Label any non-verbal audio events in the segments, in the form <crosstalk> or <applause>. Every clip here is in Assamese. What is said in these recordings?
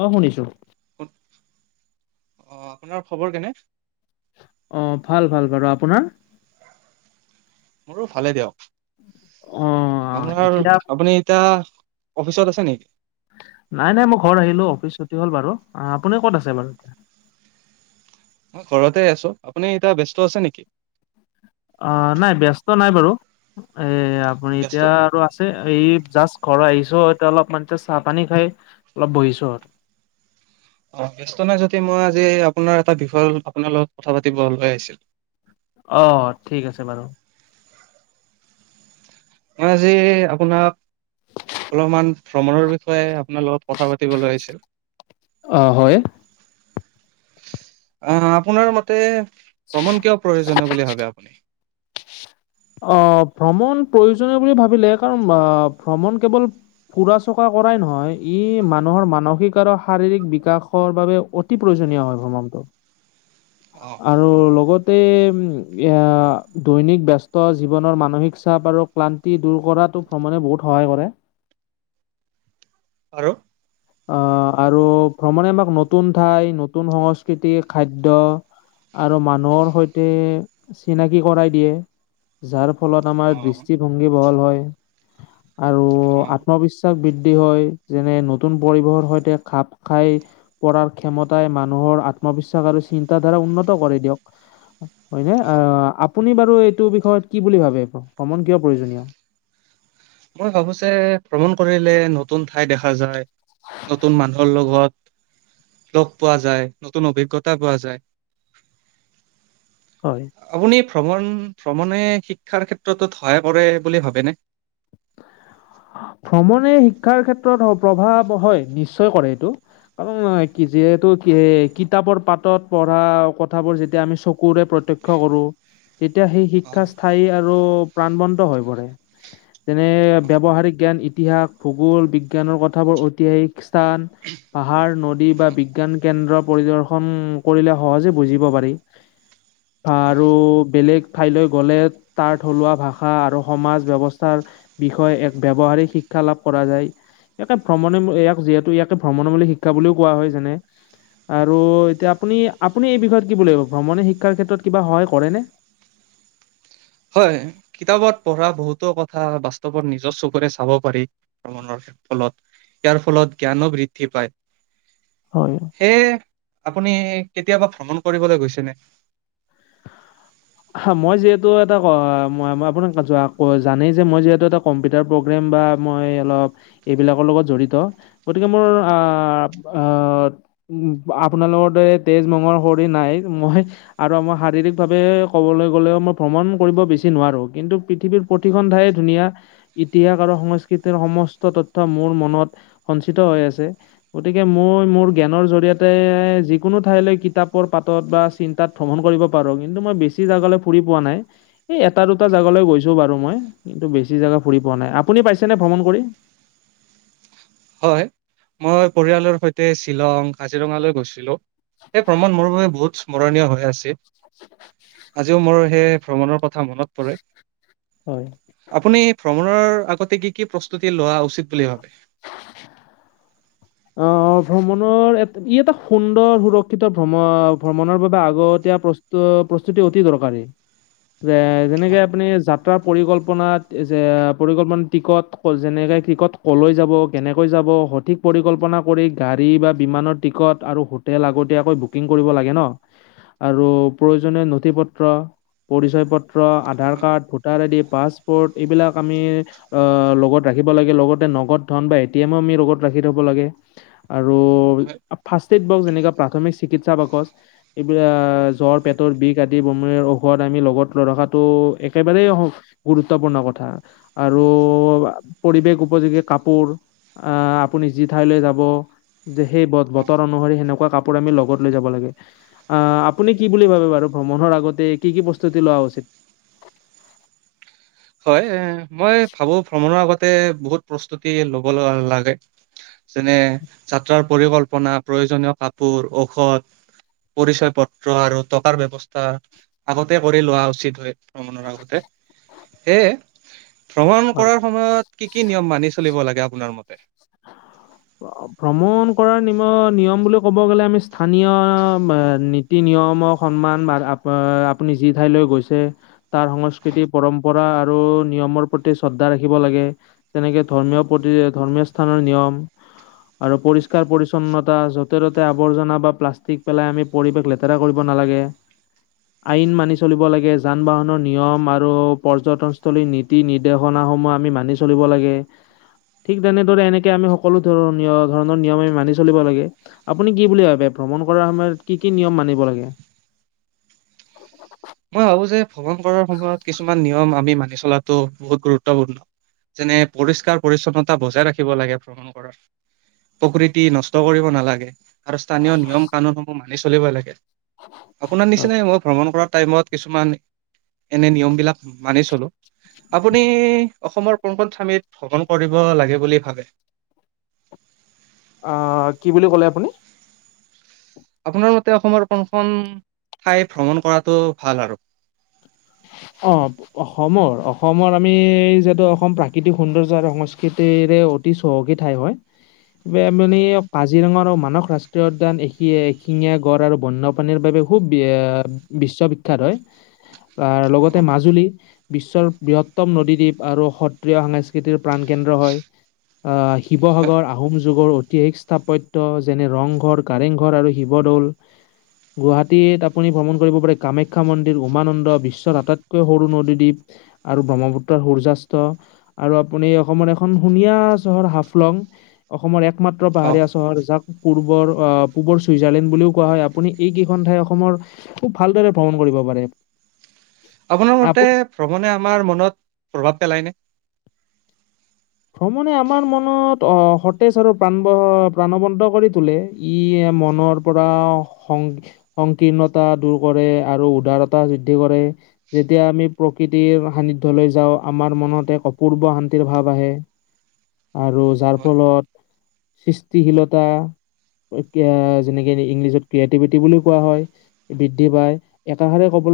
অ শুনিছো। ক'ত, অহ আপোনাৰ খবৰ কেনে? অ ভাল-ভাল বাৰু, আপোনাৰ? মোৰো ভালে দিয়ক, অ আপোনাৰ এতিয়া আপুনি এতিয়া অফিচত আছে নি? নাই-নাই মই ঘৰত আহিলো, অফিচ ছুটি হ'ল বাৰু, আপুনি ক'ত আছে বাৰু এতিয়া? মই ঘৰতে আছো, আপুনি এতিয়া ব্যস্ত আছে নেকি? অহ নাই ব্যস্ত নাই বাৰু। এ আপুনি ব্যস্ত এতিয়া আৰু আছে, এই জাষ্ট ঘৰ আহিছ এতিয়া অলপ মান চাহ-পানী খাই অলপ বহিছো আৰু। অ ব্যস্ত নাই যদি মই আজি আপোনাৰ এটা বিষয়, আপোনাৰ লগত কথা পাতিব লৈ আহিছিল অ, ঠিক আছে বাৰু। মই আজি আপোনাক অলপমান ভ্ৰমণৰ বিষয়ে আপোনাৰ লগত কথা পাতিবলৈ আহিছিলো। অ হয়। অ আপোনাৰ মতে ভ্ৰমণ কিয় প্ৰয়োজনীয় বুলি ভাবে আপুনি? আহ, ভ্ৰমণ প্ৰয়োজনীয় বুলি ভাবিলে কাৰণ আহ ভ্ৰমণ কেৱল ফুৰা-চকা কৰাই নহয়, ই মানুহৰ মানসিক আৰু শাৰীৰিক বিকাশৰ বাবে অতি প্ৰয়োজন নিয় হয় ভ্ৰমানটো। অ আৰু লগতে উম এ দৈনিক ব্যচ জীৱনৰ মানসিক চাপ আৰু ক্লান্তি দূৰ কৰাতো ভ্ৰমণে বহুত সহায় কৰে আৰু আহ আৰু ভ্ৰমণে আমাক নতুন ঠাই নতুন সংস্কৃতি খাদ্্য আৰু মানুহৰ সৈতে চিনাকি কৰাই দিয়ে যাৰ ফলত আমাৰ অ দৃষ্টিভংগী বহল হয় আৰু অ আত্মবিশ্বাস বৃদ্ধি হয় যেনে নতু নতুন পৰিবেশৰ সৈতে খাপ খাই পাৰ ক্ষমতাই মানুহৰ আত্মবিশ্বাস আৰু চিন্তাধাৰা হয় অ আপুনি বাৰু এইটো বিষয়ত কি বুলি ভাবে ভ্ৰমণ কিয় প্ৰয়োজনীয় মই ভাবো যে ভ্ৰমণ কৰিলে নতুন ঠাই দেখা যায় নতুন মানুহৰ লগত লগ পোৱা যায় নতুন অভিজ্ঞতা পোৱা যায় হয়। আপুনি ভ্ৰমণ ভ্ৰমণে শিক্ষাৰ ক্ষেত্ৰতত সহায় পৰে বুলি ভাবেনে ভ্ৰমণে শিক্ষাৰ ক্ষেত্ৰত প্ৰভাৱ হয় নিশ্চয় কৰে এইটো কাৰণ কি যিহেতু কি কিতাপৰ পাতত পঢ়া কথাবোৰ যেতিয়া আমি চকুৰে প্ৰতক্ষয় কৰো তেতিয়া সেই শিক্ষা অ', স্থায়ী আৰু প্ৰাণবন্ত হৈ পৰে যেনে অ', ব্য্ৱহাৰিক জ্ঞান ইতিহাস ভূগোল বিজ্ঞানৰ কথাবোৰ ঐতিহাসিক সান পাহাৰ নদী বা অ', বিজ্ঞান কেন্দ্ৰ পৰিদৰ্শন কৰিলে সহজে বুজিব পাৰি বা অ'। আৰু বেলেগ খাইলৈ গ'লে তাৰ থলুৱা ভাষা আৰু সমাজ ব্যৱস্থা াৰ বিষয়ে এক ব্য্ৱহাৰিক শিক্ষা লাভ কৰা যায় ইয়াকে ভ্ৰমণে ইয়াক যিহেতু ইয়াকে ভ্ৰমণ মূল শিক্ষা বুলিও কোৱা হয় যেনে আৰু এতিয়া আপুনি আপুনি এই বিষয়ত কি বুলি লাগিব ভ্ৰমণে শিক্ষাৰ ক্ষেত্ৰত কিবা সহায় কৰেনে <inaudible> হয় কিতাপত পঢ়া বহুতো কথা বাস্তৱত নিজৰ চকুৰে চাব পাৰি ভৰ ফলত ইয়াৰ ফলত জ্ঞানো বৃদ্ধি পায় হয় সেয়ে আপুনি কেতিয়াবা ভ্ৰমণ কৰিবলৈ গৈছেনে মই যিহেতু এটা আপোনাক জানেই যে মই যিহেতু এটা কম্পিউটাৰ প্ৰগ্ৰেম বা মই অলপ এইবিলাকৰ লগত জড়িত গতিকে মোৰ উ আপোনালোকৰ দৰে তেজ মহৰ খৰি নাই মই আৰু আমই শাৰীৰিক ভাৱে ব গলে ম ভ্ৰমণ কৰিব বেছি নোৱাৰো কিন্তু পৃথিৱীৰ প্ৰতিখন ঠ ধ সংস্ৃতিৰ সম ত মোৰ মনত সঞ্চিত হৈ আছে গতিকে মই ম জ জৰিয়তে যিকোনো ঠাইলৈ কিতাপৰ পাতত বা চিন্তাত ভ্ৰমণ কৰিব পাৰো কিন্তু মই বেছি জ ফুৰি পোৱা নাই এটা দুটা জৈ গৈছো বাৰু মইন্তু বেছি জেগা ফুৰি পোৱা নাই আু পাইছেনেে ভ্ৰমণ কৰি হয় মই পৰিয়ালৰ সৈতে শ্বিলং কাজিৰঙালৈ গৈছিলো এই, ভ্ৰমণ মোৰ বাবে বহুত স্মৰণীয় হৈ আছে। আজিও মোৰ <unintelligible> সেই ভ্ৰমণৰ কথা মনত পৰে, হয়। আপুনি ভ্ৰমণৰ আগতে, কি কি প্ৰস্তুতি লোৱা উচিত বুলি ভাবে? অহ, ভ্ৰমণৰ, ই এটা সুন্দৰ সুৰক্ষিত ভ্ৰমণ ভ্ৰমণৰ বাবে আগতে প্ৰস প্ৰস্তুতি অতি দৰকাৰী। <unintelligible> যে যেনেকে হয়, আপুনি, যা <unintelligible> পৰিকল্পনাত যে পৰিকল্পনা টিকট যেনেকে টিকট ক'লৈ যাব, কেনেকৈ যাব সঠিক পৰিকল্পনা কৰি গাড়ী বা বিমানৰ টিকট আৰু হোটেল আগতীয়াকৈ বুকিং কৰিব লাগে নহ। আৰু প্ৰয়োজনীয় নথি পত্ৰ, পৰিচয় পত্ৰ ত্ৰ, আধাৰ হয়, কাৰ্ড, ভোটাৰ আইডি, পাছপৰ্ট এইবিলাক আমি অ লগত ৰাখিব লাগে। লগ নগদ ধন বা এটিএমো আমি লগত ৰাখি থব লাগে। আৰু হয়, ফাৰ্ষ্ট এইড বক্স, যেনেকা প্ৰাথমিক চিকিৎসা বাকচ, এইবিলাক জ্বৰ, পেটৰ বিষ আদি বমিৰ ঔষধ আমি লগত ৰখাটো একেবাৰেই গুৰুত্বপূৰ্ণ কথা আৰু পৰিৱেশ উপযোগী কাপোৰ। আ আপুনি যি ঠাইলৈ যাব, সেই অ'। বতৰ অনুসৰি সেনেকুৱা কাপো- আমি লগত লৈ যাব লাগে। আহ, আপুনি কি বুলি ভাবে বাৰু? ভ্ৰমণৰ আগতে কি কি প্ৰস্তুতি লোৱা উচিত? <unintelligible> হয়, এ মই ভাবো ভ্ৰমণৰ আগতে বহুত প্ৰস্তুতি ল'ব লাগে। যেনে যাত্ৰাৰ পৰিকল্পনা, প্ৰয়োজনীয় কাপোৰ, ঔষধ পৰিচয় পত্ৰ আৰু টকাৰ ব্যৱস্থা আগতে কৰি লোৱা উচিত হয়। ভ্ৰমণৰ আগতেই, সেয়ে ভ্ৰমণ হয় কৰাৰ সময়ত কি কি নিয়ম মানি চলিব লাগে? আপোনাৰ মতে। ভ্ৰমণ কৰাৰ নিম, নিয়ম বুলি ক'ব গ'লে আমি স্থানীয় নীতি-নিয়মৰ সন্মান বা আপুনি যি ঠাইলৈ গৈছে তাৰ সংস্কৃতি পৰম্পৰা আৰু নিয়মৰ প্ৰতি শ্ৰদ্ধা ৰাখিব লাগে, যেনেকে ধৰ্মীয় প্ৰতি, ধৰ্মীয় স্থানৰ নিয়ম। আৰু পৰিষ্কাৰ পৰিছন্নতা, যতে ত'তে আৱৰ্জনা বা প্লাষ্টিক পেলাই আমি পৰিৱেশ লেতেৰা কৰিব নোৱা নালাগে। আইন মানি চলিব লাগে, যান বাহনৰ নিয়ম আৰু পৰ্যটনস্থলীৰ নীতি নিৰ্দেশনা আমি মানি চলিব লাগে। থিক তেনে এনেকে আমি সকলো ধৰণৰ নিয়ম ধৰণৰ নিয়ম আমি মানি চলিব লাগে, আপুনি কি বুলি ভাবে? ভ্ৰমণ কৰাৰ সময়ত কি কি নিয়ম মানিব লাগে? <unintelligible> মই ভাবো যে ভ্ৰমণ কৰাৰ সময়ত কিছুমান নিয়ম আমি মানি চলাটো বহুত গুৰুত্বপূৰ্ণ। যেনে পৰিষ্কাৰ পৰিচ্ছন্নতা বজাই ৰাখিব লাগে প্ৰকৃতি নষ্ট কৰিব নালাগে। আৰু স্থানীয় নিয়ম কানুনসমূহ মানি চলিব লাগে। আপোনাৰ হয়। নিচিনাই মই ভ্ৰমণ কৰা টাইমত কিছুমান এনে নিয়ম বিলাক মানি চলো। আপুনি, অসমৰ কোন খন ঠামিত ভ্ৰমণ কৰিব লাগে বুলি ভাবে? <inaudible> অ', কি বুলি ক'লে আপুনি? আপোনাৰ মতে, অসমৰ কোনখন ঠাই ভ্ৰমণ কৰাটো ভাল আৰু? অ', অসমৰ, অসমৰ আমি যিহেতু অসম প্ৰাকৃতিক সৌন্দৰ্য আৰু সংস্কৃতিৰ এ অতি চহকী ঠাই হয়। হয়, কাজিৰঙা আৰু মা ৰাষ্ট্ৰীয় উদ্যান এ এশিঙীয়া গড় আৰু বন্যপাণীৰ বাবে খুব বিশ্ববিখ্যাত হয়। আহ, লগতে তে অ', মাজুলী বিশ্বৰ বৃহত্তম নদীদ্বীপ আৰু সত্ৰীয়া সাংস্কৃতিৰ প্ৰাণ কেন্দ্ৰ হয়। আহ হয় শিৱসাগৰ আহোম যুগৰ ঐতিহাসিক স্থাপত্য যেনে ৰংঘৰ কাৰেংঘৰ আৰু শিৱদৌল গুৱাহাটীত আপুনি ভ্ৰমণ কৰিব পাৰে কামাখ্যা মন্দিৰ উমানন্দ বিশ্ব হাটত সৰু নদীদ্বীপ আৰু ব্ৰহ্মপুত্ৰৰ সূৰ্যয়াস্ত আৰু আপুনি অসমৰ এখন ধুনীয়া চহৰ হাফলং অসমৰ একমাত্ৰ অ', পাহাৰীয়া চহৰ জাক পূৰ্বৰ পূ্বৰ চুইজাৰলেণ্ড বুলিও কোৱা হয় আপুনি এই কেইখন ঠাই অসমৰ খুব ভালদৰে ভ্ৰমণ কৰে কৰিব পাৰে আপোনাৰ আপুনি মতে ভ্ৰমণে আমাৰ মনত প্ৰভাৱ পেলায়নে ভ্ৰমণে আমাৰ মনত অ সতেজ আৰু প্ৰাণব প্ৰাণবন্ত কৰি তোলে ই ম অসমৰ পৰা সং সংকীৰ্ণতা দূৰ কৰে আৰু উদাৰতা বৃদ্ধি কৰে যেতিয়া আমি প্ৰকৃতিৰ সান্নিধ্যলৈ যাও আমাৰ মনত এক অপূৰ্ব শান্তিৰ ভাৱ আহে আৰু যাৰ হয়, ফলত সৃষ্টিশীলতা যেনেকে ইংলিছত ক্ৰিয়েটিভিটি বুলি কোৱা হয় বৃদ্ধি পায় একাষাৰে ক'ব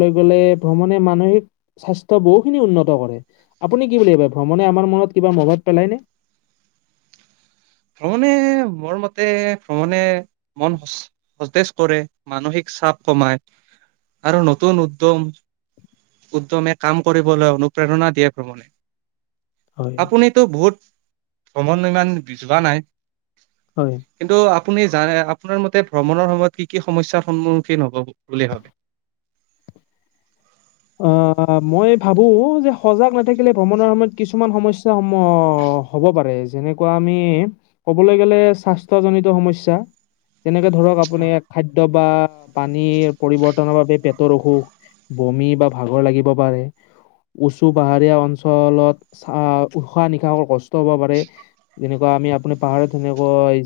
ভ্ৰমণে মানসিক স্বাস্থ্য বহু খিনি উন্নত কৰে আপুনি কি বুলিব ভ্ৰমণে আমাৰ <unintelligible> কিবা মনত পেলাই নে। ভ্ৰমণে মোৰ মতে ভ্ৰমণে মন সতেজ কৰে মানসিক চাপ কমাই আৰু নতুন উদ্যম উদ্যমে কাম কৰিবলৈ অনুপ্ৰেৰণা দিয়ে ভ্ৰমণে হয় আপুনিতো বহুত ভ্ৰমনয়মান যোৱা নাই। হয়। কিন্তু আপুনি জান আপোনাৰ মতে ভ্ৰমণৰ সময়ত কি কি সমস্যাৰ সন্মুখীন হ'ব বুলি ভাবে <inaudible> অ', মই ভাবো যে সজাগ নাথাকিলে ভ্ৰমণৰ সময়ত কিছুমান সমস্যাসমূহ হ হ'ব পাৰে যেনেকুৱা আমি কবলৈ গলে স্বাস্থ্যজনিত সমস্যা। যেনেকে ধৰক আপুনি খাদ্য বা পানীৰ পৰিবৰ্তনৰ বাবে পেটৰ অসুখ বমি বা ভাগৰ লাগিব পাৰে। উচু পাহাৰীয়া অঞ্চলত চ উশাহ নিশাহৰ কষ্ট হব পাৰে যেনেকুৱা আমি আপুনি পাহাৰত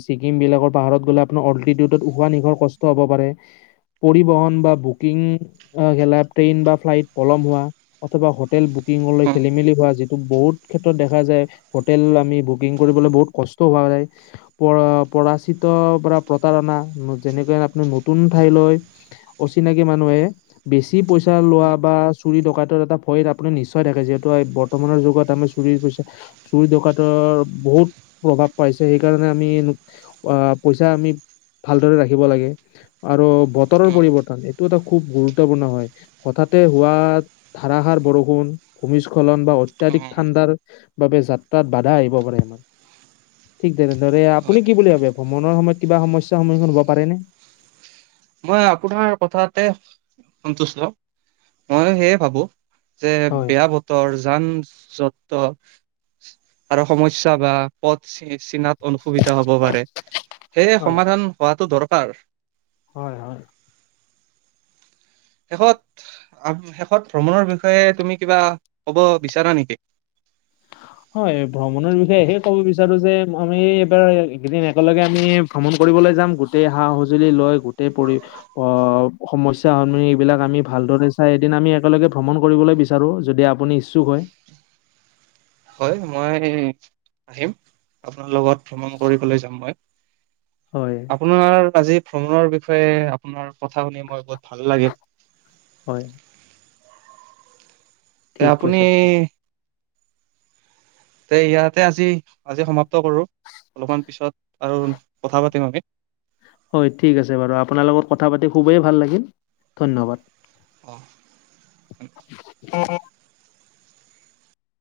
ছিকিম বিলাকৰ পাহৰত গলে আপোনাৰ <unintelligible> পাৰে। পৰিবহন বা বুকিং <unintelligible> বা ফ্লাইট পলম হোৱা অথবা হোটেল বুকিঙলৈ খেলি মেলি হোৱা যিটো বহুত ক্ষেত্ৰত দেখা যায় হোটেল আমি বুকিং কৰিবলৈ বহুত কষ্ট হোৱা যায় প <unintelligible> পৰা প্ৰতাৰণা যেনেকৈ আপুনি নতুন ঠাইলৈ অচিনাকি মানুহে বেছি কি পইচা লোৱা বা চুৰি দকাইতৰ এটা ভয় আপুনি নিশ্চয় থাকে যিহেতু বৰ্তমানৰ যুগত আমি চুৰি দকাইতৰ ৰ বহুত প্ৰভাৱ পাইছে সেইকাৰণে আমি আহ পইচা আমি ভালদৰে ৰাখিব লাগে আৰু বতৰৰ পৰিৱৰ্তন এইটো এটা খুব গুৰুত্বপূৰ্ণ হয় হঠাৎ তে হোৱা ধাৰাসাৰ বৰষুণ ভূমিস্খলন বা অত্যাধিক ঠাণ্ডাৰ বাবে যাত্ৰাত বাধা আহিব পাৰে আমাৰ। ঠিক তেনে ধৰে হয়। আপুনি কি বুলি ভাবে ভ্ৰমণৰ সময়ত কিবা সমস্যাৰ সন্মুখীন হ'ব পাৰেনে। <unintelligible> মই আপোনাৰ কথাতে সন্তুষ্ট ময়ো সেয়ে ভাবোঁ। যে হয় বেয়া বতৰ। যান যত আৰু সমস্যা বা পথ চিনত। অসুবিধা হব পাৰে সেয়ে হয় সমাধান হোৱাটো দৰকাৰ। হয়, হয়। শেষত শেষত ভ্ৰমণৰ বিষয়ে তুমি কিবা কব বিচাৰা নেকি। হয় ভ্ৰমণৰ বিষয়েহে কব বিচাৰো যে আমি এইবাৰ এইেইদিন একেলগে আমি ভ্ৰমণ কৰ ফুৰিবলে যাম <unintelligible> চাই এদিন আমি একেলগে ভ্ৰমণ কৰিবলৈ বিচাৰোঁ যদি আপুনি ইচ্ছুক হয়। হয় মই আহিম আপোনাৰ লগত ভ্ৰমণ কৰিবলৈ যাম মই। হয় আপোনাৰ আজি ভ্ৰমণৰ বিষয়ে আপোনাৰ কথা শুনি মই ভাল লাগে। হয় ঠিক আপুনি। কৈছে তে ইয়াতে আজি আজি সমাপ্ত কৰো। অলপমান পিছত আৰু কথা পাতিম আমি। হয় ঠিক আছে বাৰু আপোনাৰ লগত কথা পাতি খুবেই ভাল লাগিল ধন্যবাদ। অ',।